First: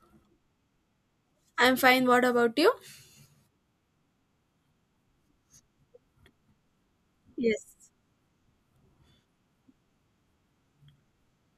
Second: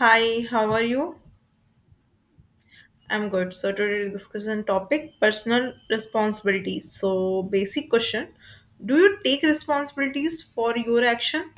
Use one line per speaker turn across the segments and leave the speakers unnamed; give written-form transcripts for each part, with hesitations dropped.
Hi, how are you?
I'm fine. What about you?
I'm good. So today we're discussing topic personal responsibilities. So
Yes.
basic question, do you take responsibilities for your action?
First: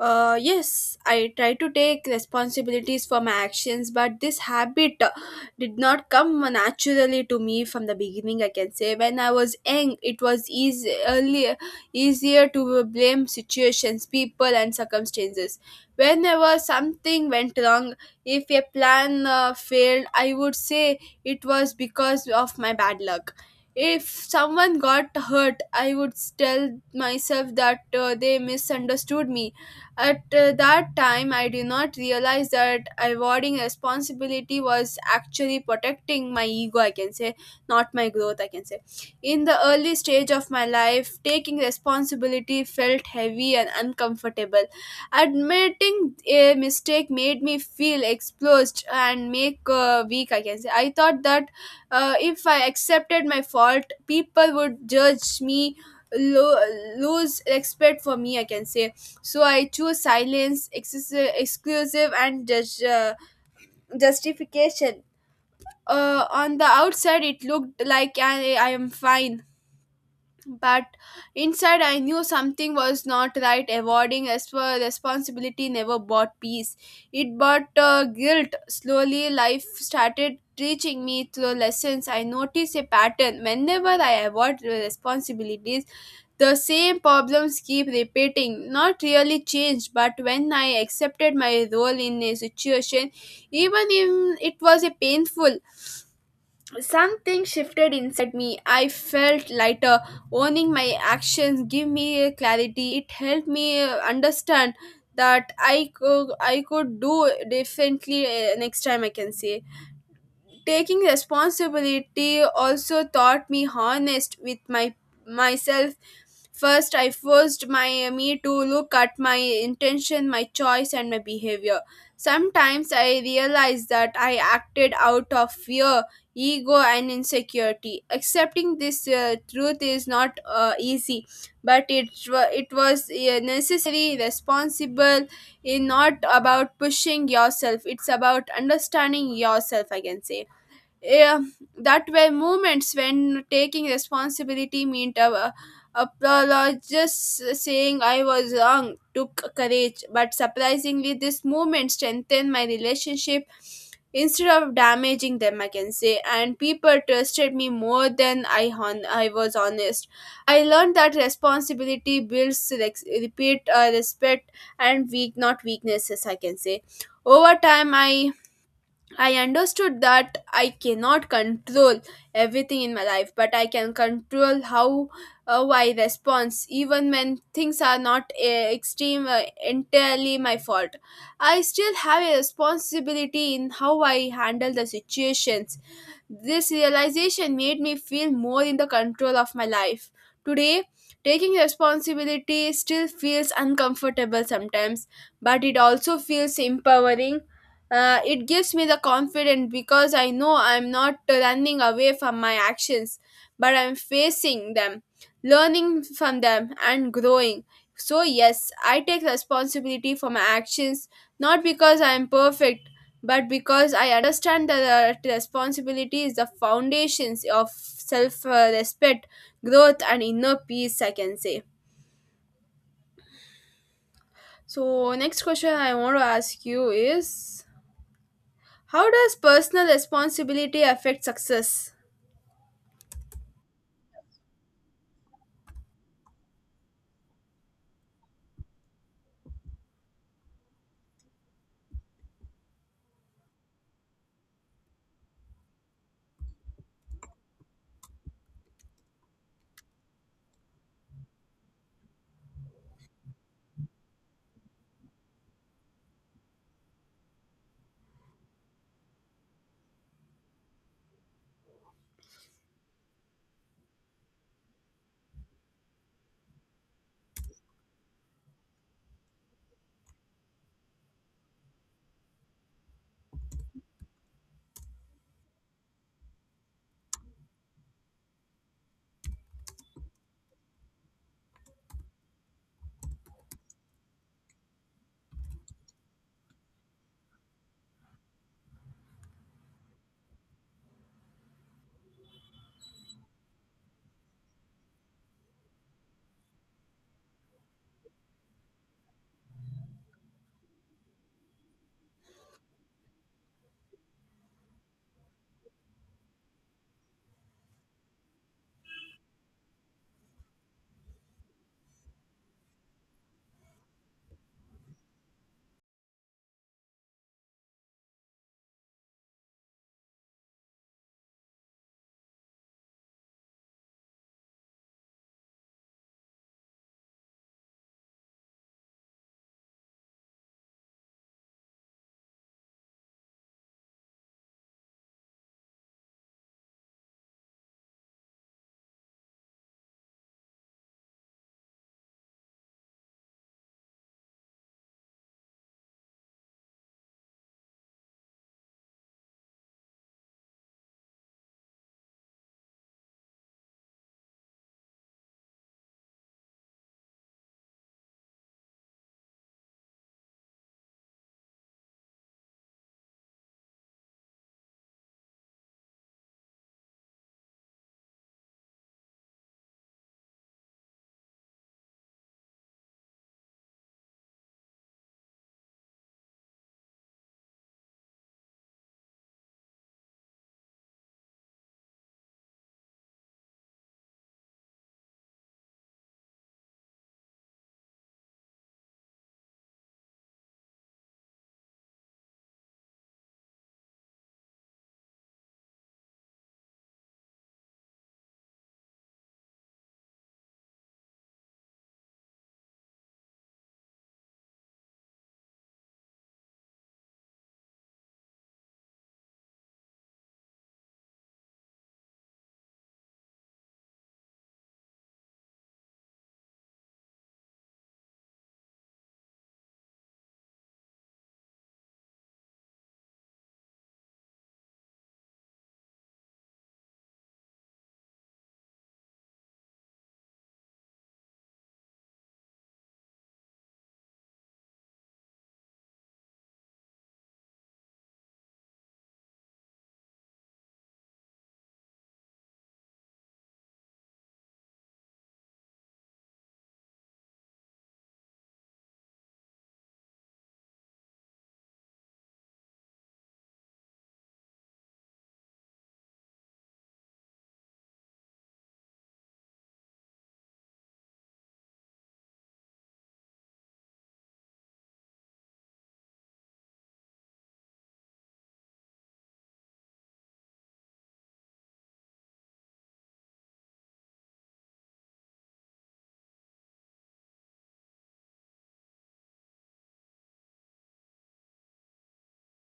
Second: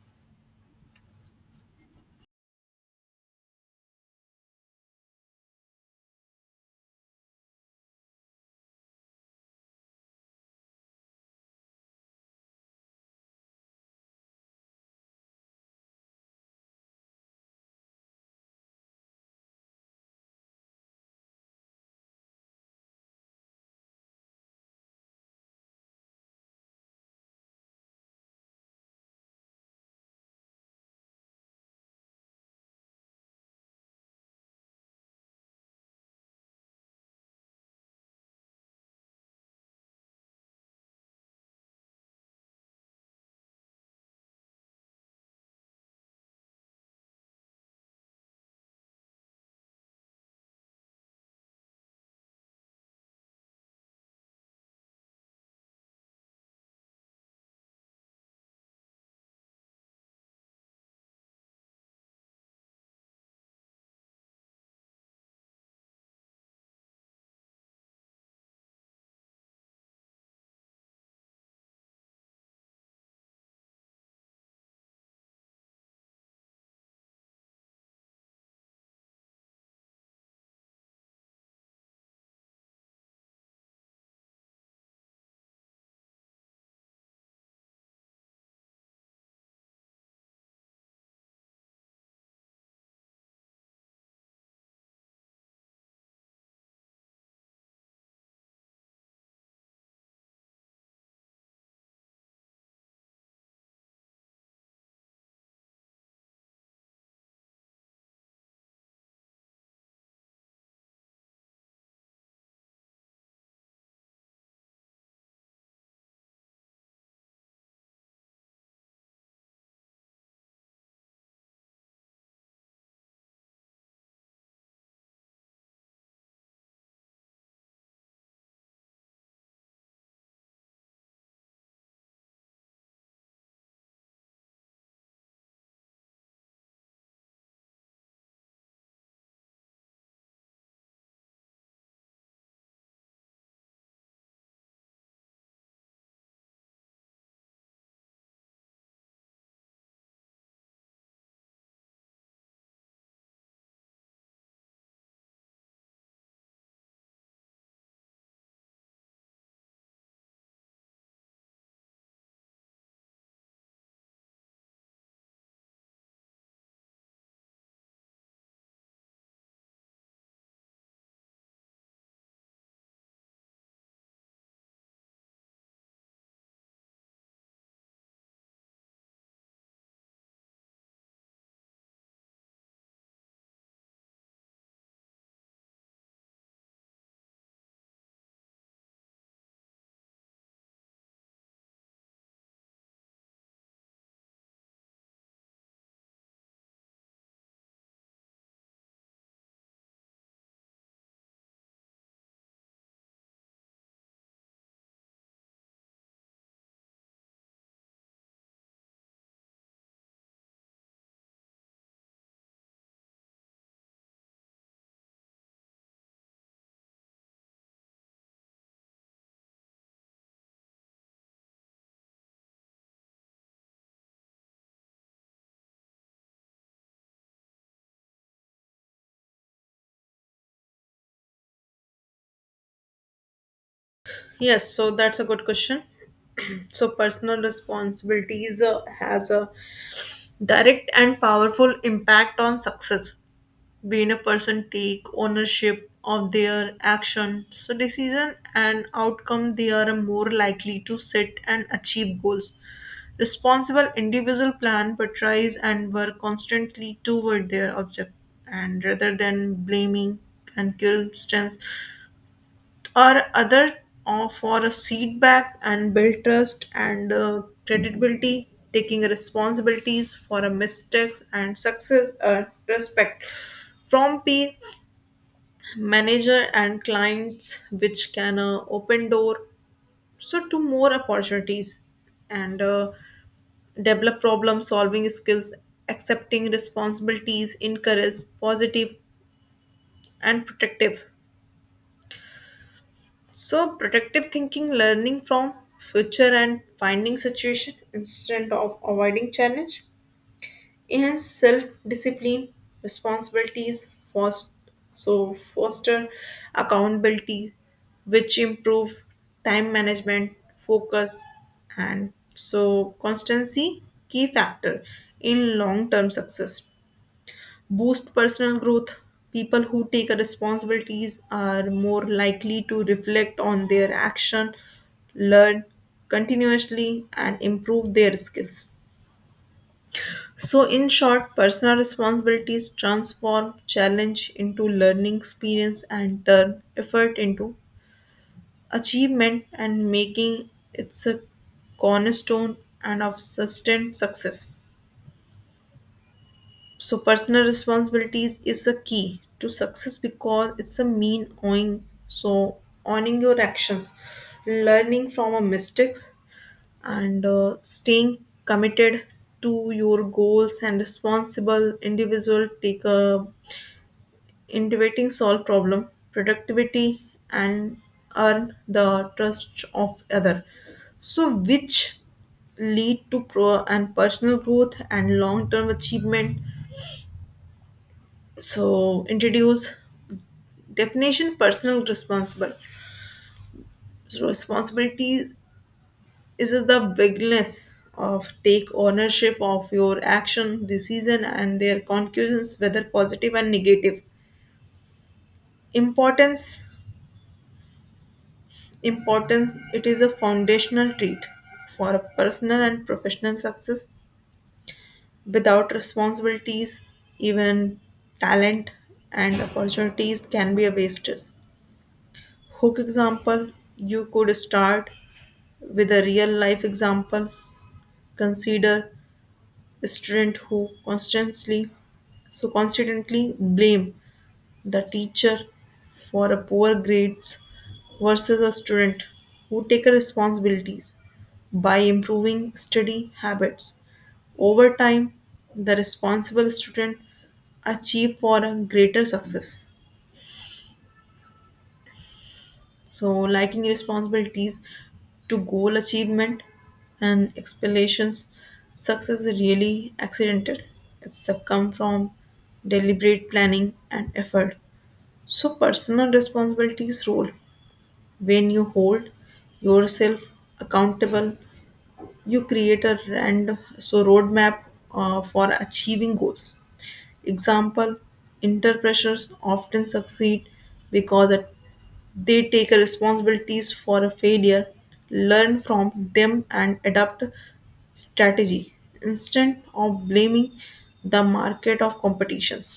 Yes, I try to take responsibilities for my actions, but this habit did not come naturally to me from the beginning, I can say. When I was young, it was easier to blame situations, people, and circumstances. Whenever something went wrong, if a plan failed, I would say it was because of my bad luck. If someone got hurt, I would tell myself that they misunderstood me at that time. I did not realize that avoiding responsibility was actually protecting my ego, I can say, not my growth, I can say. In the early stage of my life, taking responsibility felt heavy and uncomfortable. Admitting a mistake made me feel exposed and make weak, I can say. I thought that if I accepted my fault, people would judge me, lose respect for me, I can say. So I choose silence, exclusive and just, justification. On the outside it looked like I am fine, but inside I knew something was not right. Avoiding as for responsibility never bought peace, it bought guilt. Slowly life started teaching me through lessons. I noticed a pattern: whenever I avoid responsibilities, the same problems keep repeating, not really changed. But when I accepted my role in a situation, even if it was a painful, something shifted inside me. I felt lighter. Owning my actions gave me a clarity. It helped me understand that I could do differently next time, I can say. Taking responsibility also taught me honest with my myself. First I forced my me to look at my intention, my choice, and my behavior. Sometimes I realized that I acted out of fear, ego, and insecurity. Accepting this truth is not easy, but it was necessary. Responsible in not about pushing yourself, it's about understanding yourself, I can say. eh, that were moments when taking responsibility meant apologist. Saying I was wrong took courage, but surprisingly, this moment strengthened my relationship instead of damaging them, I can say. And people trusted me more than I was honest. I learned that responsibility builds rex- repeat respect and weak, not weaknesses, I can say. Over time, I understood that I cannot control everything in my life, but I can control how I respond, even when things are not entirely my fault. I still have a responsibility in how I handle the situations. This realization made me feel more in the control of my life. Today, taking responsibility still feels uncomfortable sometimes, but it also feels empowering. It gives me the confidence because I know I'm not running away from my actions, but I'm facing them, learning from them, and growing. So, yes, I take responsibility for my actions not because I'm perfect, but because I understand that the responsibility is the foundations of self respect, growth, and inner peace, I can say. So, next question I want to ask you is, how does personal responsibility affect success?
Yes, so that's a good question. So personal responsibilities has a direct and powerful impact on success, being a person take ownership of their action, so decision and outcome they are more likely to set and achieve goals. Responsible individual plan but tries and work constantly toward their object, and rather than blaming and circumstance or other or for a feedback, and build trust and credibility taking responsibilities for a mistakes and success, respect from pain manager and clients, which can open door so to more opportunities. And develop problem solving skills, accepting responsibilities encourage positive and protective, so protective thinking, learning from future and finding situation instead of avoiding challenge. And self-discipline, responsibilities foster accountability, which improve time management, focus, and so constancy, key factor in long-term success. Boost personal growth, people who take responsibilities are more likely to reflect on their action, learn continuously and improve their skills. So, in short, personal responsibilities transform challenge into learning experience and turn effort into achievement and making it's a cornerstone and of sustained success. So, personal responsibilities is a key to success because it's a mean owing. So, owning your actions, learning from our mistakes, and staying committed to your goals, and responsible individual take a innovating solve problem productivity and earn the trust of other, so which lead to pro and personal growth and long term achievement. So introduce definition personal responsible, so responsibility is the bigness of take ownership of your action decision and their conclusions, whether positive and negative. importance Importance, it is a foundational trait for a personal and professional success. Without responsibilities, even talent and opportunities can be a wastage. Hook example, you could start with a real life example. Consider a student who constantly blame the teacher for a poor grades versus a student who take a responsibilities by improving study habits over time. The responsible student achieve for a greater success. So lacking responsibilities to goal achievement and explanations, success is really accidental, it's a come from deliberate planning and effort. So personal responsibilities role. When you hold yourself accountable, you create a random so roadmap for achieving goals. Example: Inter often succeed because they take a responsibilities for a failure, learn from them, and adapt strategy instead of blaming the market of competitions.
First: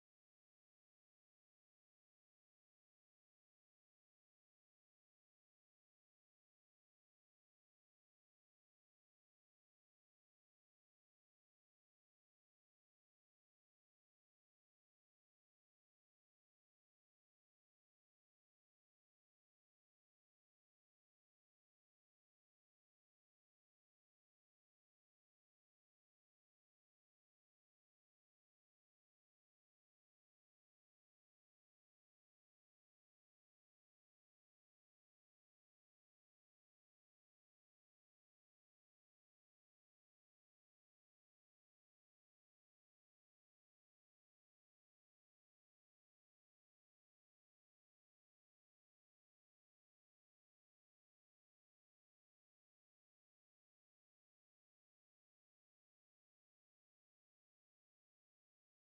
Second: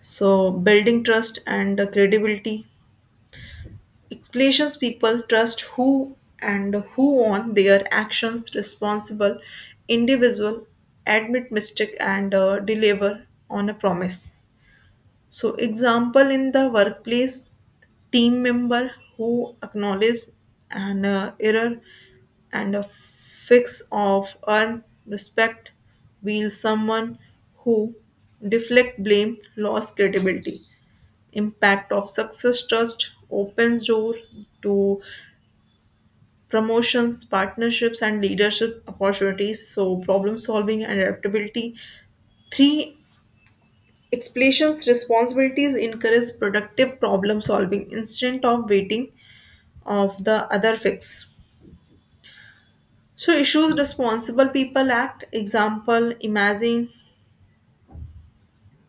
So, building trust and credibility explanations, people trust who and who on their actions, responsible individual admit mistake and deliver on a promise. So example in the workplace, team member who acknowledge an error and a fix of earn respect, while someone who deflect blame lost credibility. Impact of success, trust opens door to promotions, partnerships and leadership opportunities. So problem solving and adaptability, three explanations, responsibilities encourage productive problem solving instead of waiting of the other fix. So issues responsible people act. Example, imagine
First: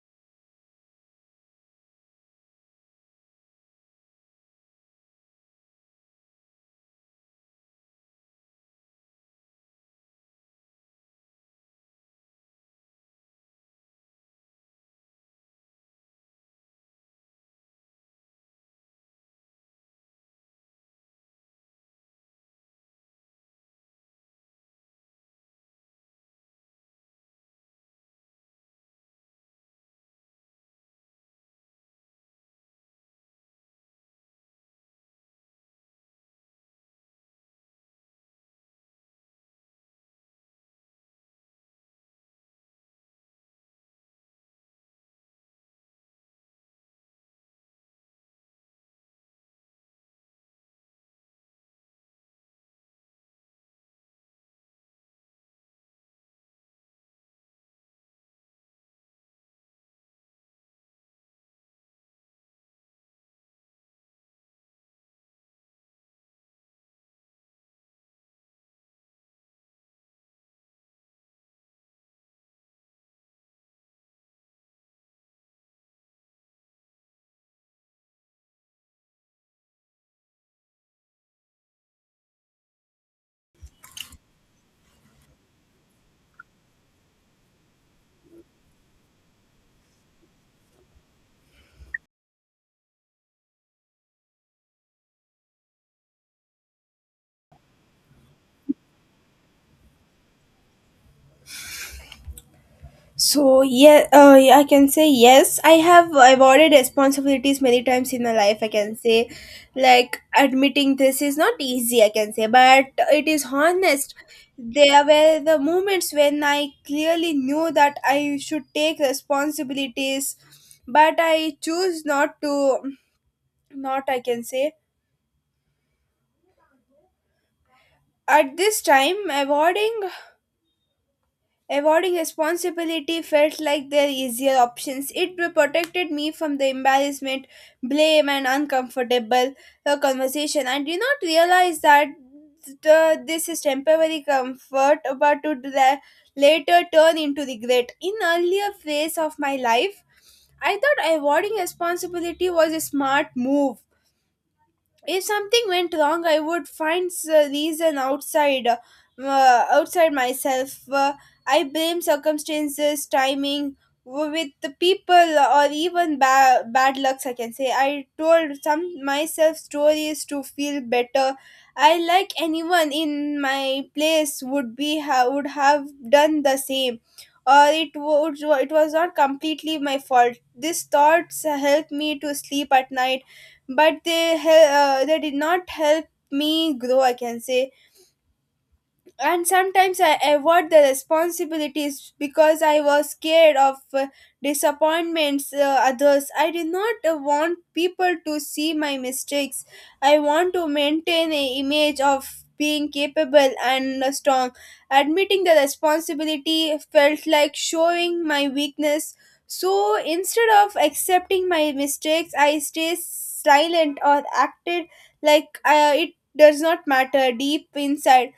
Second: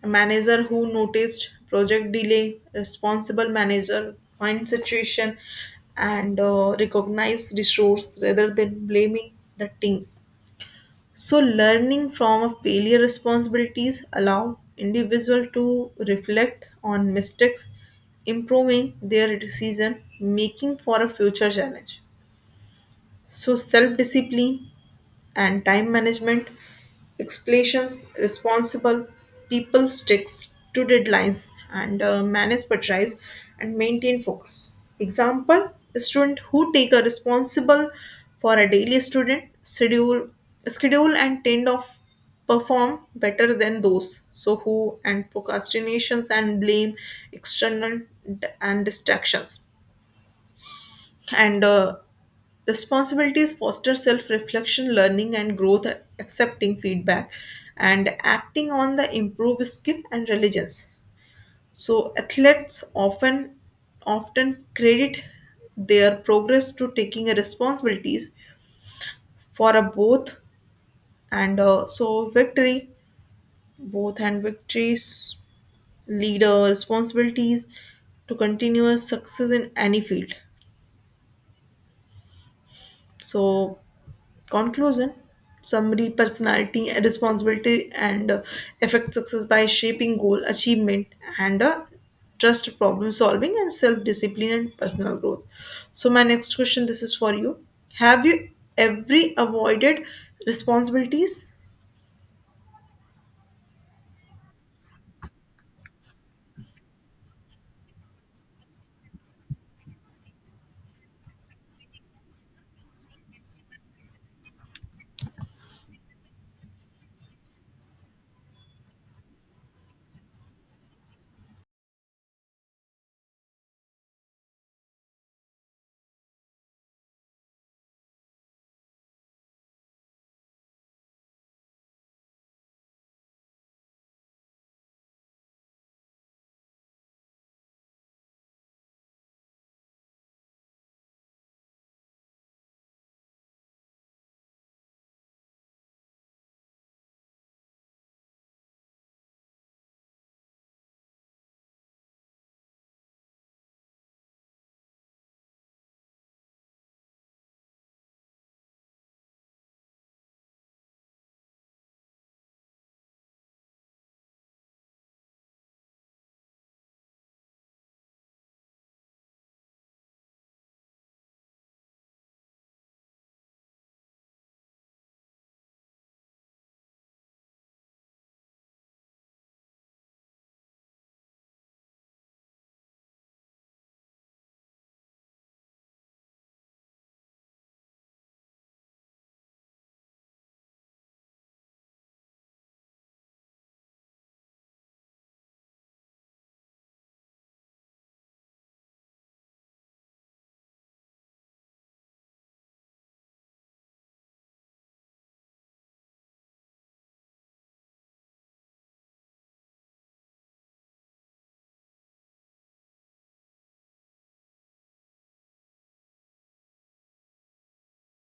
a manager who noticed project delay, responsible manager find situation and recognize resource rather than blaming the team. So learning from a failure, responsibilities allow individual to reflect on mistakes, improving their decision making for a future challenge. So self discipline and time management explanations, responsible people sticks to deadlines and manage, prioritize and maintain focus. Example, a student who take a responsible for a daily student schedule and tend of perform better than those so who and procrastinations and blame external and distractions. And responsibilities foster self-reflection, learning and growth, accepting feedback and acting on the improved skill and religions. So athletes often credit their progress to taking a responsibilities for a both and so victory, both and victories, leader responsibilities to continuous success in any field. So conclusion, summary. Personality, responsibility, and affect success by shaping goal, achievement, and trust, problem solving, and self discipline and personal growth. So, my next question, this is for you. Have you every avoided responsibilities?
So I can say yes, I have avoided responsibilities many times in my life, I can say. Like admitting this is not easy, I can say, but it is honest. There were the moments when I clearly knew that I should take responsibilities, but I choose not to. Not I can say at this time Avoiding responsibility felt like their easier options. It protected me from the embarrassment, blame, and uncomfortable conversation. I did not realize that this is temporary comfort, but later turn into regret. In earlier phase of my life, I thought avoiding responsibility was a smart move. If something went wrong, I would find a reason outside outside myself. I blame circumstances, timing, with the people, or even bad lucks, I can say. I told some myself stories to feel better. I like anyone in my place would have done the same, or it would, it was not completely my fault. These thoughts help me to sleep at night, but they did not help me grow, I can say. And sometimes I avoid the responsibilities because I was scared of disappointments others. I did not want people to see my mistakes. I want to maintain an image of being capable and strong. Admitting the responsibility felt like showing my weakness. So instead of accepting my mistakes, I stay silent or acted like it does not matter. Deep inside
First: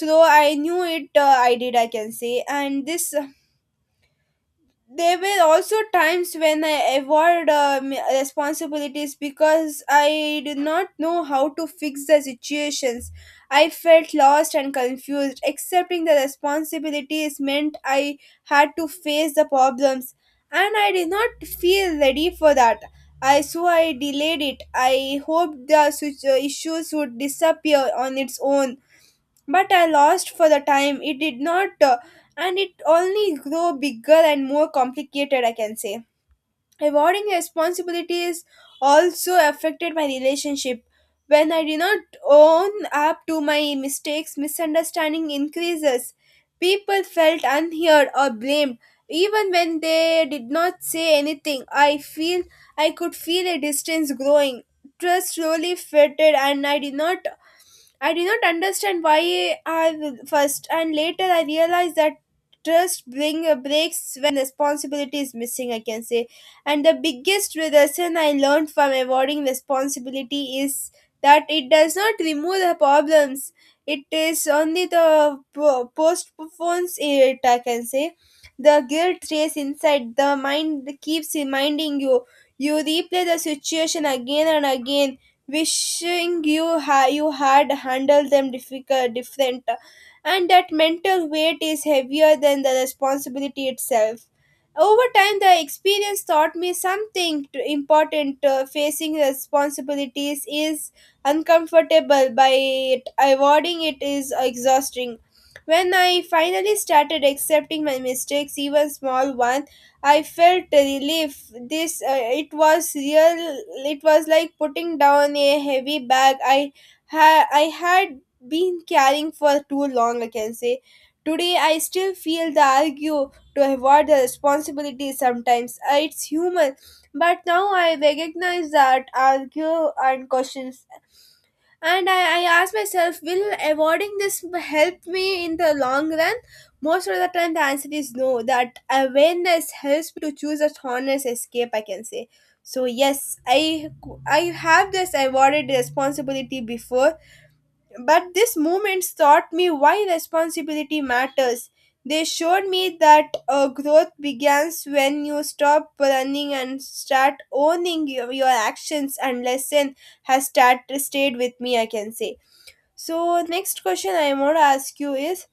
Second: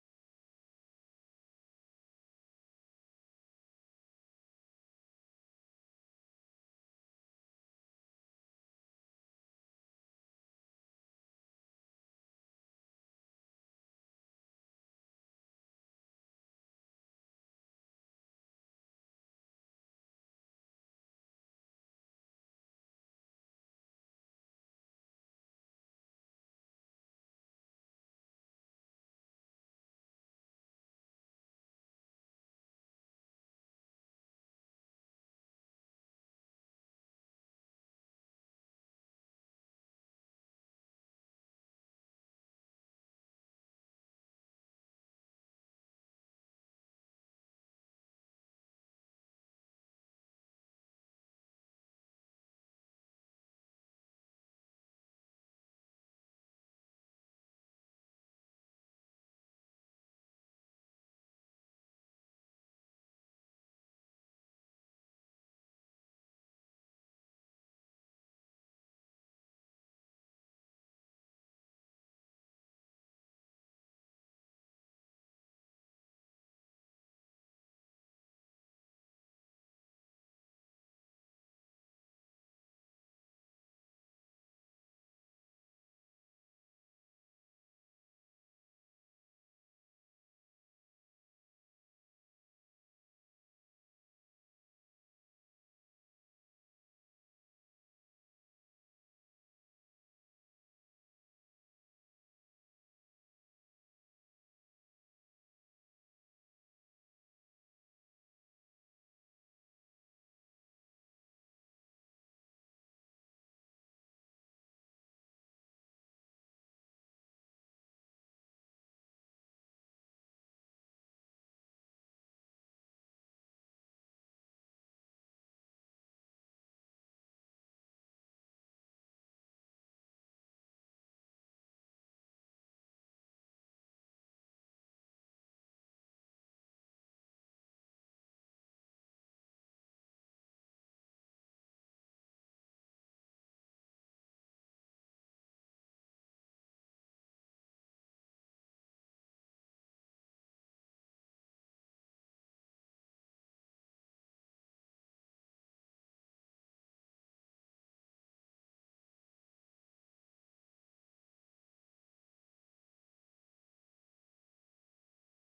though, I knew it, I did, I can say. And this, there were also times when I avoid responsibilities because I did not know how to fix the situations. I felt lost and confused. Accepting the responsibilities meant I had to face the problems, and I did not feel ready for that. I so I delayed it. I hoped the issues would disappear on its own, but I lost for the time. It did not, and it only grew bigger and more complicated, I can say. Avoiding responsibilities also affected my relationship. When I did not own up to my mistakes, misunderstanding increases. People felt unheard or blamed. Even when they did not say anything, I could feel a distance growing. Trust slowly faded, and I did not understand why I first, and later I realized that trust bring breaks when responsibility is missing, I can say. And the biggest lesson I learned from avoiding responsibility is that it does not remove the problems. It is only the postpones it, I can say. The guilt stays inside, the mind keeps reminding you. You replay the situation again and again, wishing you had handled them difficult different. And that mental weight is heavier than the responsibility itself. Over time the experience taught me something important. Facing responsibilities is uncomfortable by it, avoiding it is exhausting. When I finally started accepting my mistakes, even small ones, I felt relief. This it was real. It was like putting down a heavy bag I had been carrying for too long, I can say. Today I still feel the argue to avoid the responsibility sometimes. It's human, but now I recognize that argue and questions, and I asked myself, will avoiding this help me in the long run? Most of the time the answer is no. That awareness helps me to choose a honest escape, I can say. So yes, I have this avoided responsibility before, but these moments taught me why responsibility matters. They showed me that growth begins when you stop running and start owning your actions, and lesson stayed with me, I can say. So next question I want to ask you is,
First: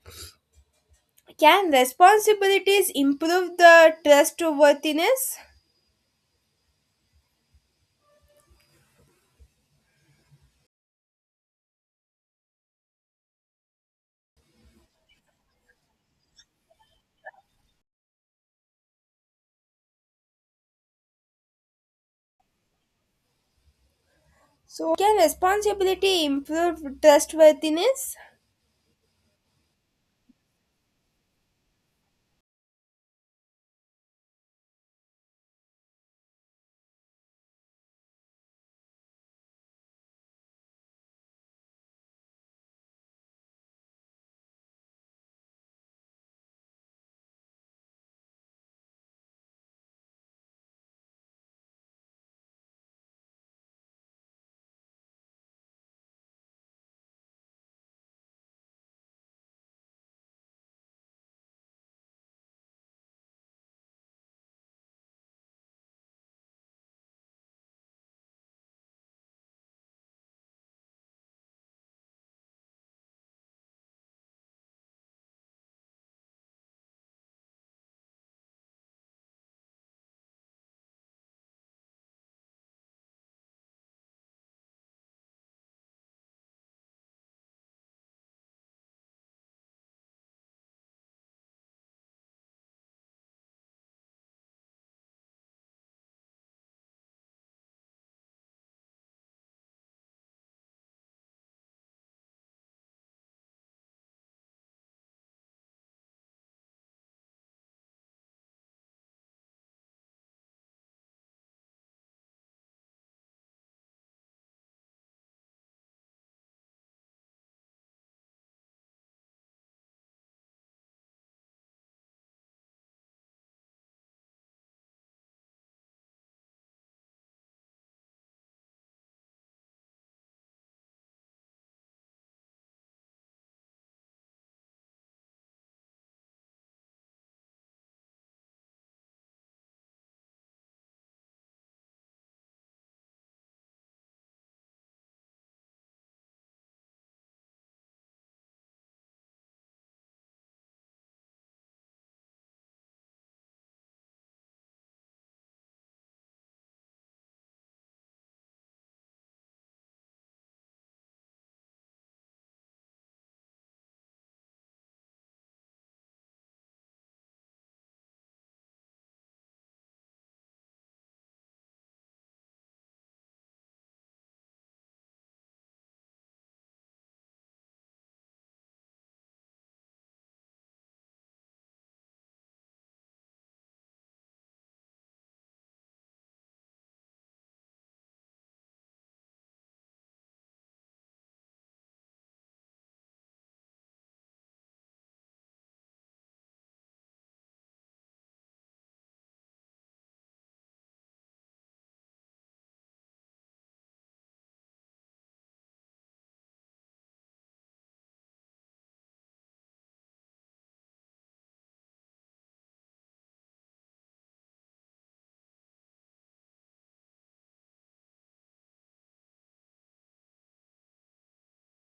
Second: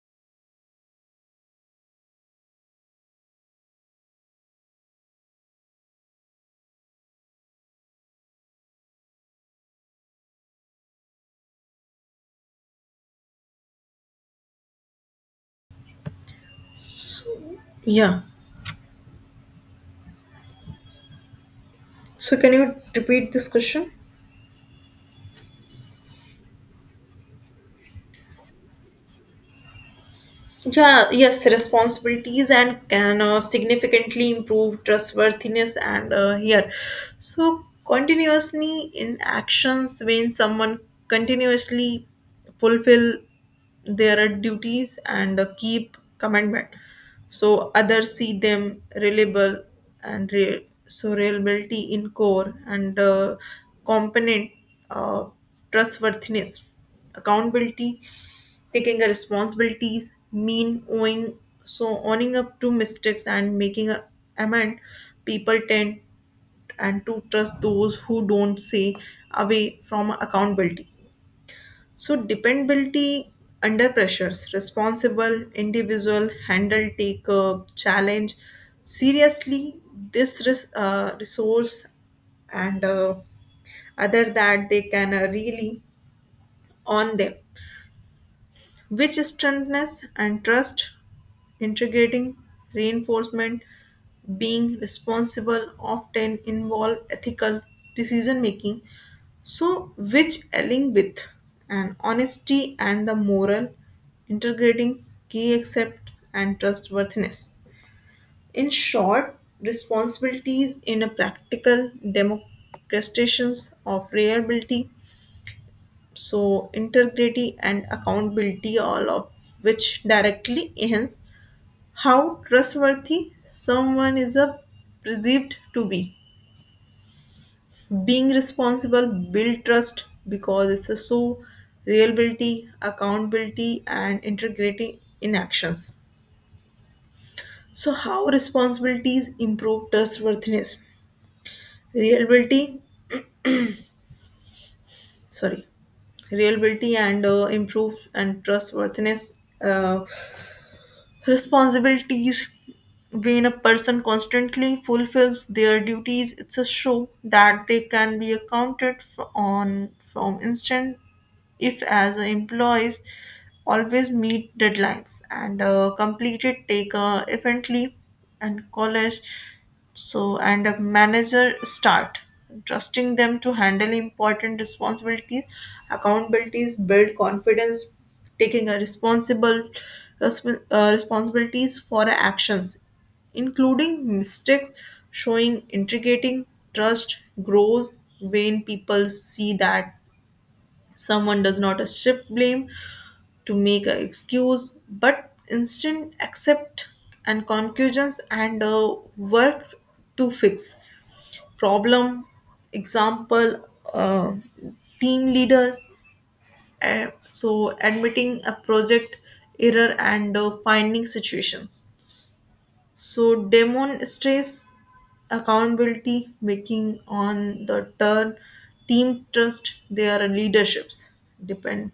can responsibilities improve the trustworthiness?
So, yeah. So, can you repeat this question?
So can responsibility improve trustworthiness?
Yeah, yes, responsibilities and can significantly improve trustworthiness, and here. So, continuously in actions, when someone continuously fulfill their duties and keep commandment. So others see them reliable, and reliability in core and component, uh, trustworthiness, accountability, taking a responsibilities, mean owing, so owning up to mistakes and making a amend. People tend and to trust those who don't say away from accountability. So dependability under pressures, responsible, individual, handle, take up, challenge. Seriously, this resource and other that they can really on them, which strengthness and trust, integrating, reinforcement, being responsible often involve ethical decision making, so which align with an honesty and the moral, integrating key accept and trustworthiness. In short, responsibilities in a practical demonstrations of reliability, so integrity and accountability, all of which directly enhance how trustworthy someone is a perceived to be. Being responsible build trust because it's a so reliability, accountability and integrating in actions. So how responsibilities improve trustworthiness? Reliability, sorry, reliability and improve and trustworthiness, responsibilities. When a person constantly fulfills their duties, it's a show that they can be accounted for on from instant. If as the employees always meet deadlines and completed take efficiently and college, so and a manager start trusting them to handle important responsibilities. Accountabilities build confidence, taking a responsibilities for actions, including mistakes, showing integrating. Trust grows when people see that someone does not strip blame to make an excuse, but instant accept and conclusions and work to fix problem. Example, uh, team leader, uh, so admitting a project error and finding situations. So demonstrates accountability, making on the turn team trust their leaderships depend.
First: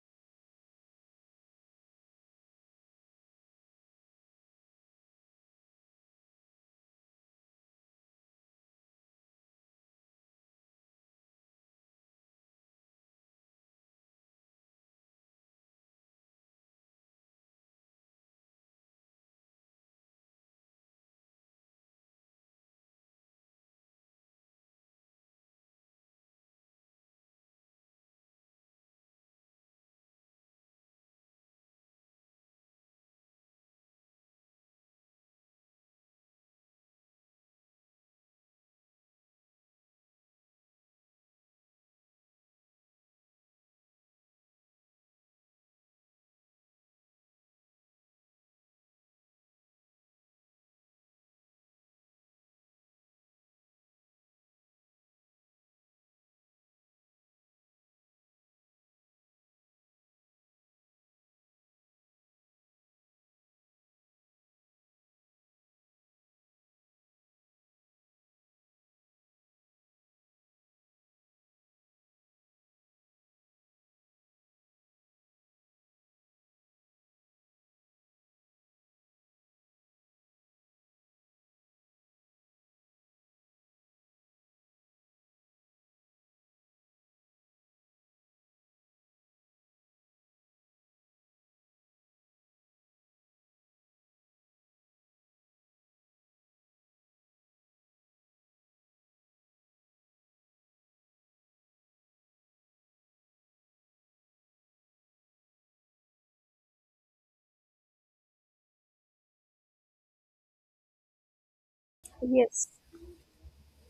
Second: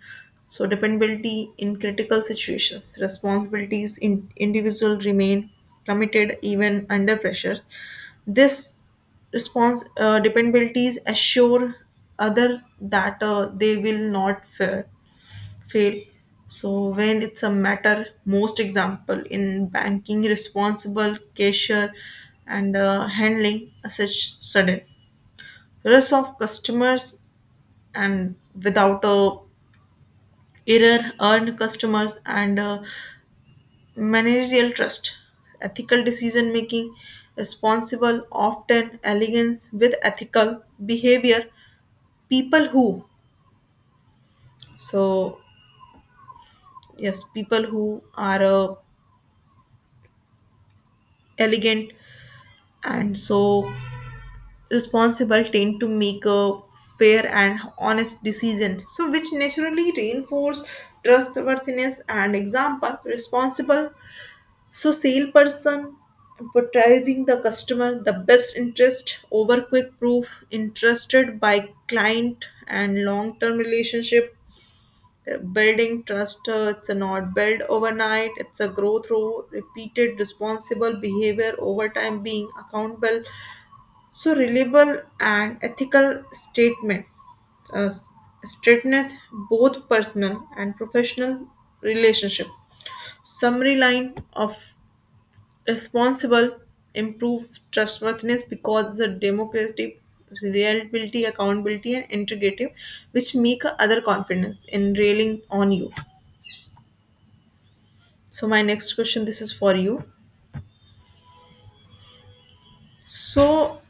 So dependability in critical situations, responsibilities in individual remain committed even under pressures. This response dependabilities assure other that they will not fail. So when it's a matter, most example in banking, responsible cashier and handling such sudden risk of customers and without a error earned customers and managerial trust, ethical decision making, responsible often elegance with ethical behavior. People who so Yes, people who are elegant and so responsible tend to make a fair and honest decision, so which naturally reinforce trustworthiness. And example, responsible so salesperson prioritizing the customer the best interest over quick proof interested by client and long-term relationship. Building trust, it's a not build overnight, it's a growth through repeated responsible behavior over time being accountable, so reliable and ethical statement, uh, statement both personal and professional relationship. Summary line of responsible improve trustworthiness because the democratic reliability, accountability, and integrative, which make other confidence in railing on you. So my next question, this is for you.
Yes.
So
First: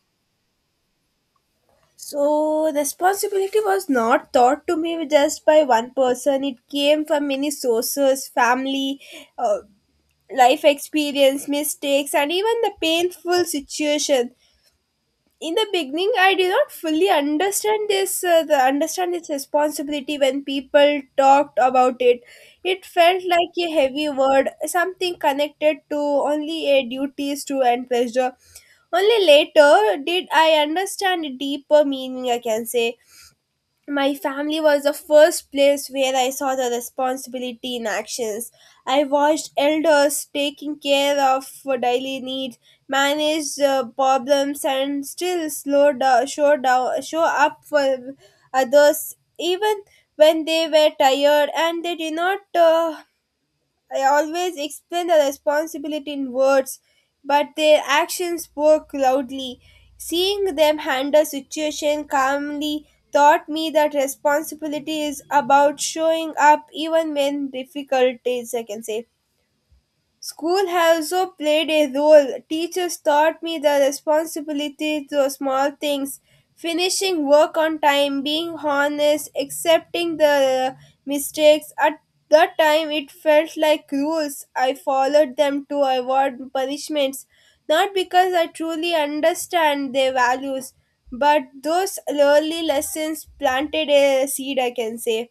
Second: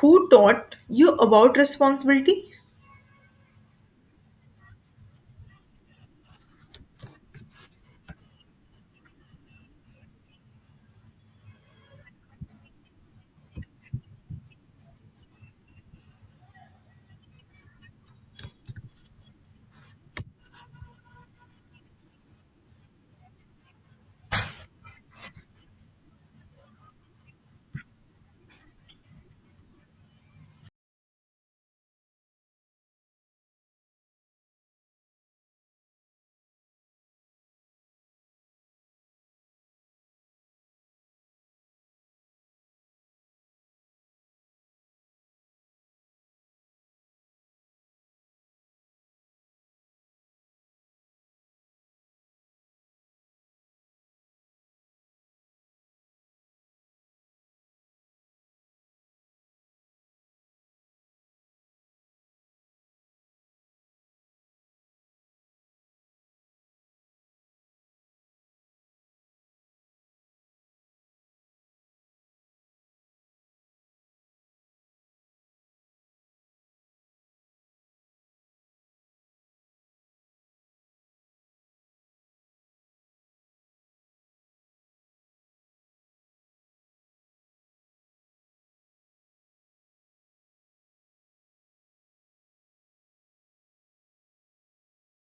who taught you about responsibility?
So responsibility was not taught to me just by one person. It came from many sources: family, uh, life experience, mistakes, and even the painful situation. In the beginning, I did not fully understand this responsibility when people talked about it. It felt like a heavy word, something connected to only a duties to and pressure. Only later did I understand a deeper meaning, I can say. My family was the first place where I saw the responsibility in actions. I watched elders taking care of for daily needs, managed problems, and still slow down, show up for others, even when they were tired and they did not I always explain the responsibility in words, but their actions spoke loudly. Seeing them handle situation calmly taught me that responsibility is about showing up even when difficult days, I can say. School has also played a role. Teachers taught me the responsibility to small things: finishing work on time, being honest, accepting the mistakes. At that time, it felt like rules. I followed them to avoid punishments, not because I truly understand their values, but those early lessons planted a seed, I can say.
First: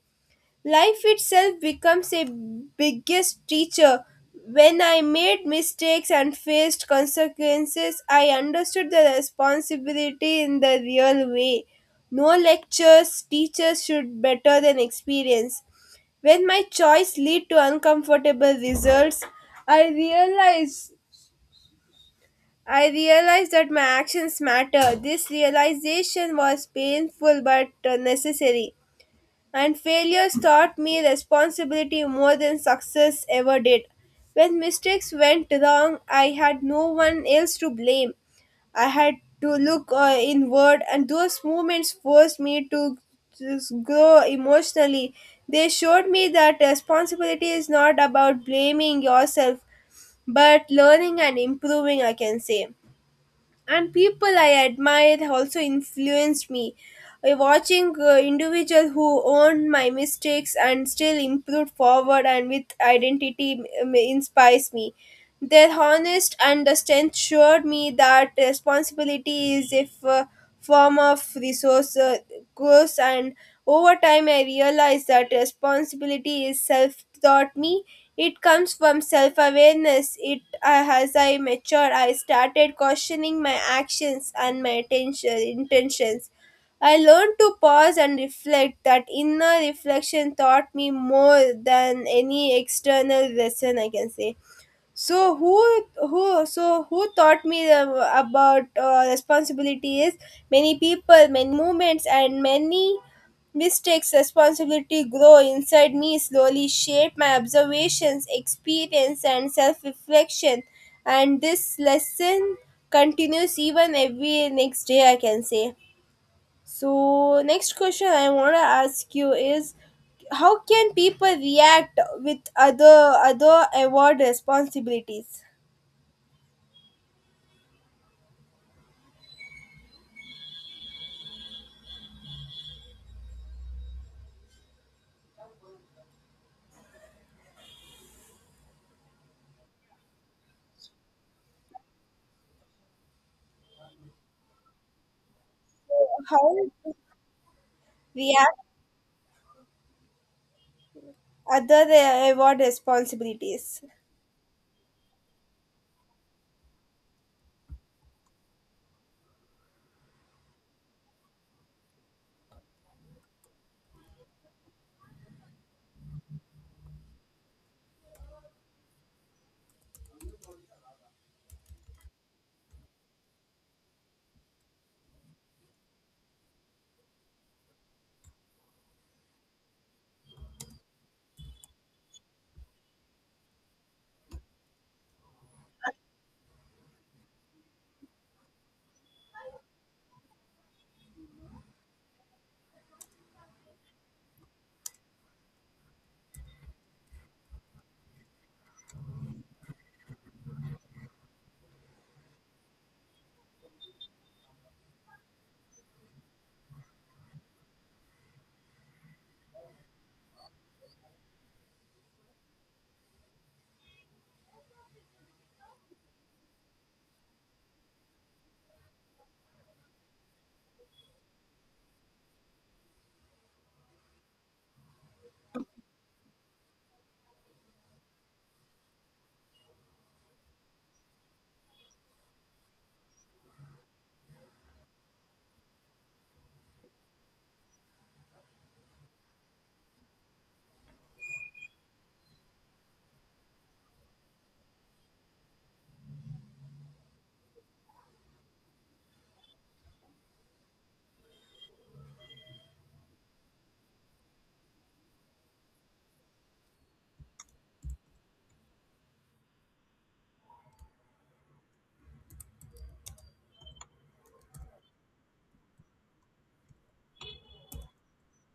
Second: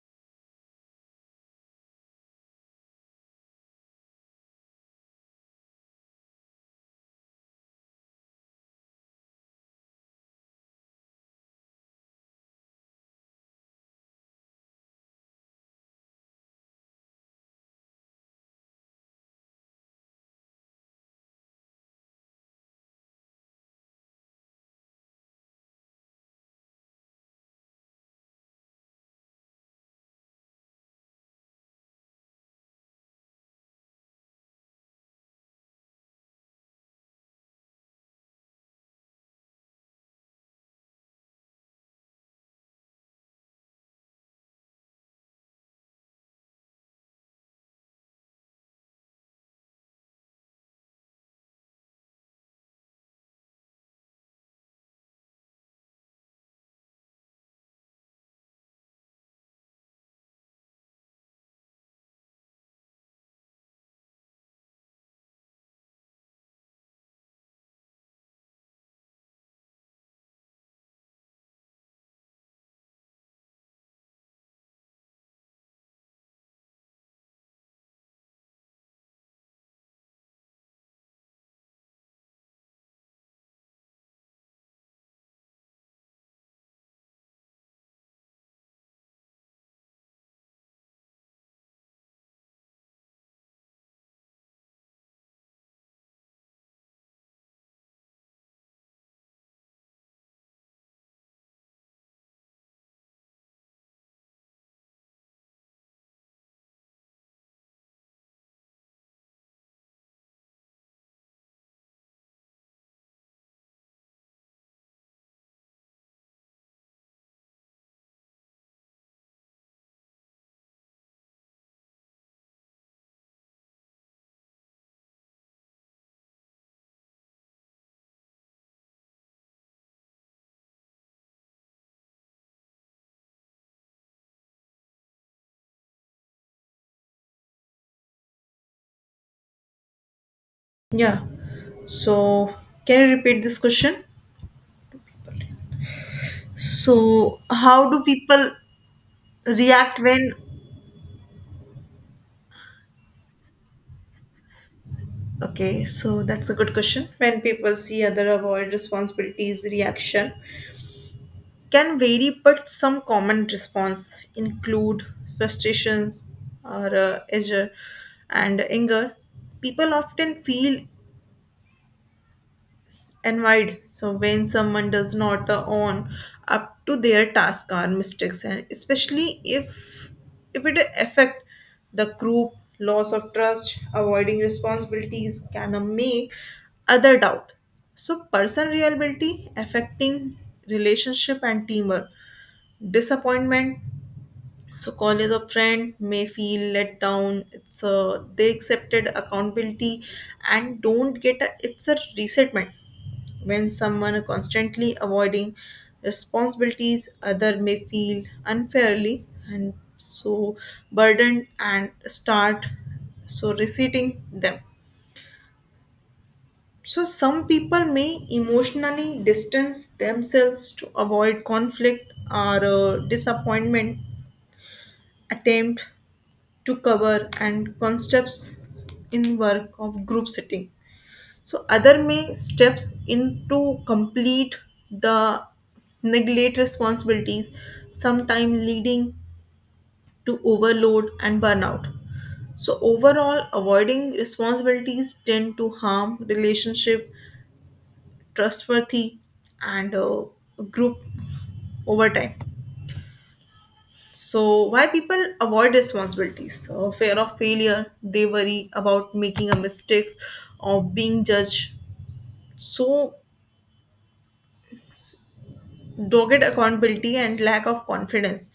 Life itself becomes a biggest teacher. When I made mistakes and faced consequences, I understood the responsibility in the real way. No lectures, teachers should better than experience. When my choice lead to uncomfortable results, I realized I realized that my actions matter. This realization was painful but necessary. And failures taught me responsibility more than success ever did. When mistakes went wrong, I had no one else to blame. I had to look inward, and those moments forced me to just grow emotionally. They showed me that responsibility is not about blaming yourself, but learning and improving, I can say. And people I admired also influenced me. Watching individuals who owned my mistakes and still improved forward and with identity inspires me. Their honest and the strength showed me that responsibility is a form of resource growth, and over time I realized that responsibility is self taught me, it comes from self awareness. It As I matured, I started questioning my actions and my intentions. I learned to pause and reflect. That inner reflection taught me more than any external lesson, I can say. So who taught me about responsibility is many people, many movements, and many mistakes. Responsibility grow inside me slowly, shape my observations, experience, and self-reflection. And this lesson continues even every next day, I can say. So next question I want to ask you is, how can people react with other award responsibilities?
Yeah. So, can you repeat this question?
How
So, how do
we have
people react when?
other award responsibilities.
Okay, so that's a good question. When people see other avoid responsibilities, reaction can vary, but some common response include frustrations or anger. People often feel and wide. So when someone does not own up to their task or mistakes, and especially if it affect the group, loss of trust, avoiding responsibilities can make other doubt. So person reliability affecting relationship and teamwork. Disappointment, so college a friend may feel let down, it's they accepted accountability and don't get a, it's a resentment. When someone constantly avoiding responsibilities, other may feel unfairly and so burdened and start so resenting them. So some people may emotionally distance themselves to avoid conflict or disappointment, attempt to cover and concepts in work of group setting. So other may steps in to complete the neglect responsibilities, sometimes leading to overload and burnout. So overall avoiding responsibilities tend to harm relationship, trustworthy, and group over time. So, why people avoid responsibilities? Fear of failure, they worry about making a mistakes or being judged. So, dogged accountability and lack of confidence.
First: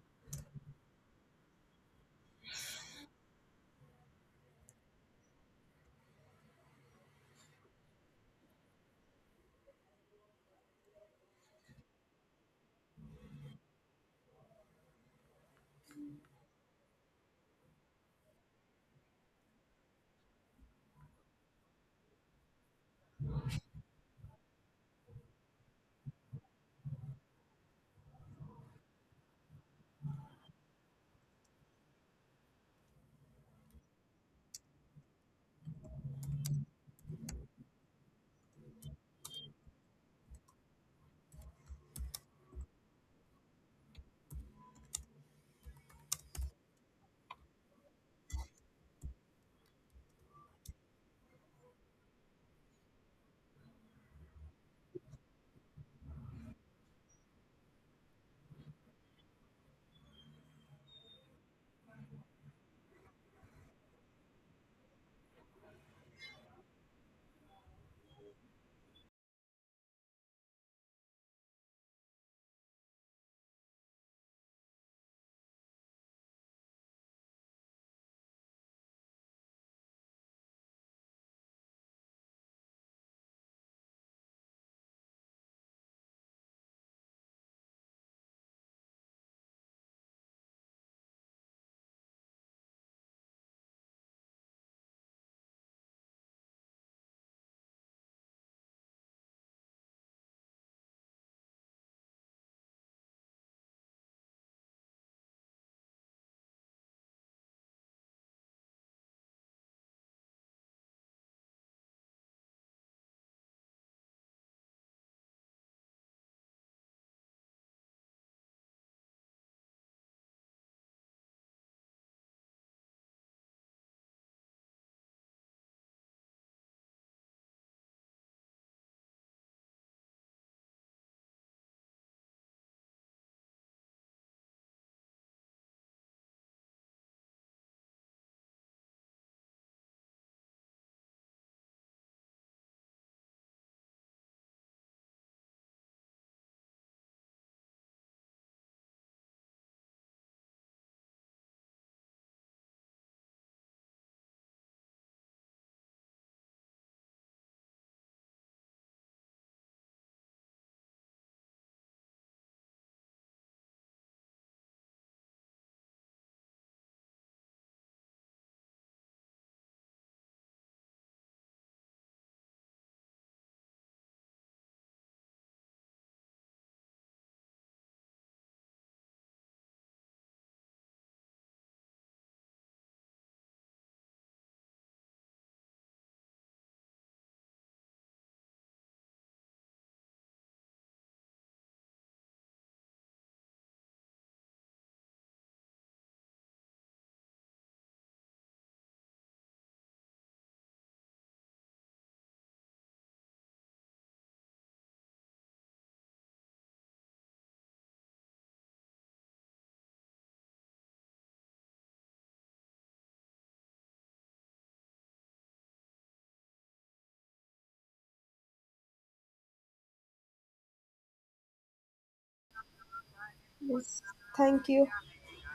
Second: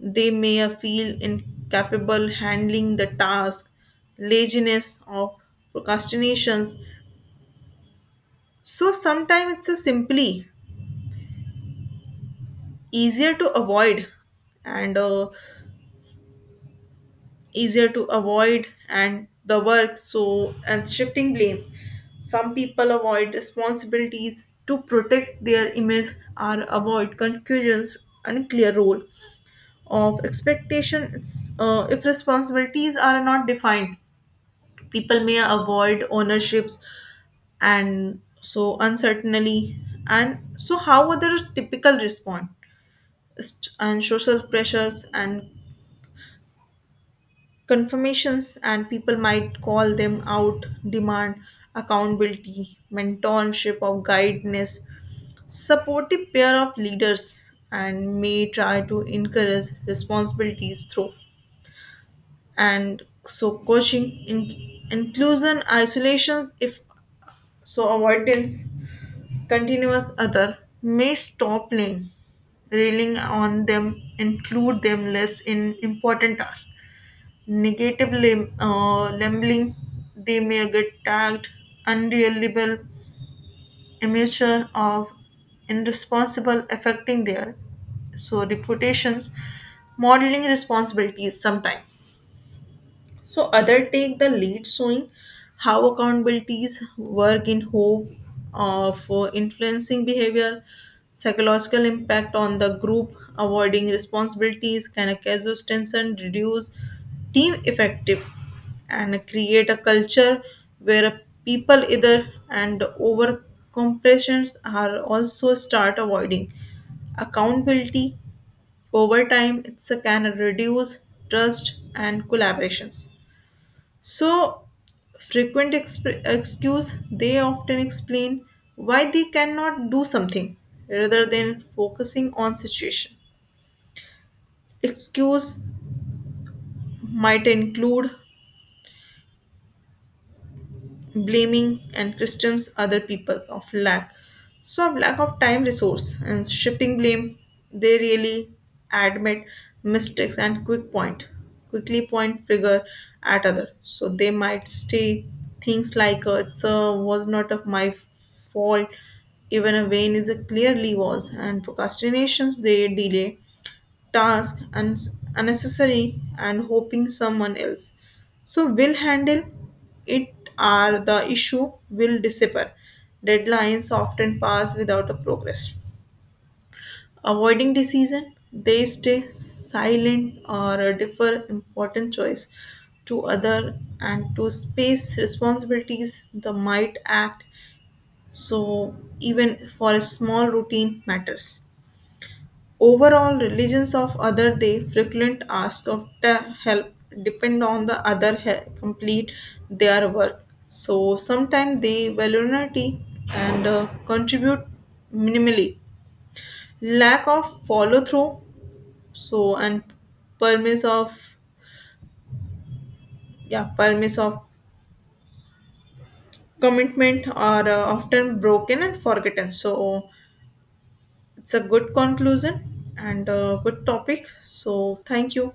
They may feel incapable handling the task, laziness or procrastinations. So, sometimes it's a simply easier to avoid and the work, so and shifting blame, some people avoid responsibilities to protect their image or avoid confusions and clear role of expectation. If responsibilities are not defined, people may avoid ownerships and so uncertainty. And so how others typical respond? And social pressures and confirmations, and people might call them out demand accountability, mentorship or guidance, supportive pair of leaders and may try to encourage responsibilities through and so coaching in, inclusion isolations. If so avoidance continuous, other may stop playing, railing on them, include them less in important tasks. Negative labeling, they may get tagged unreliable, immature, or irresponsible, affecting their so reputations, modeling responsibilities sometimes. So other take the lead showing how accountabilities work in hope of influencing behavior, psychological impact on the group, avoiding responsibilities can cause tension, reduce team effective and create a culture where people either and over compressions are also start avoiding accountability over time, it's a can reduce trust and collaborations. So, frequent excuse, they often explain why they cannot do something rather than focusing on situation. Excuse might include blaming and Christians other people of lack, so of lack of time, resource, and shifting blame, they really admit mistakes and quickly point figure at other. So they might say things like "It's was not of my fault," even a vein is a clearly was. And procrastinations, they delay task and unnecessary and hoping someone else so will handle it are the issue will disappear, deadlines often pass without a progress, avoiding decision, they stay silent or defer important choice to other, and to space responsibilities the might act so even for a small routine matters. Overall, religions of other, they frequent ask of the help, depend on the other complete their work. So sometimes they voluntarily and contribute minimally. Lack of follow through, so and permiss of yeah permiss of commitment are often broken and forgotten. So it's a good conclusion and a good
Yes.
topic.
Thank you.
So thank you.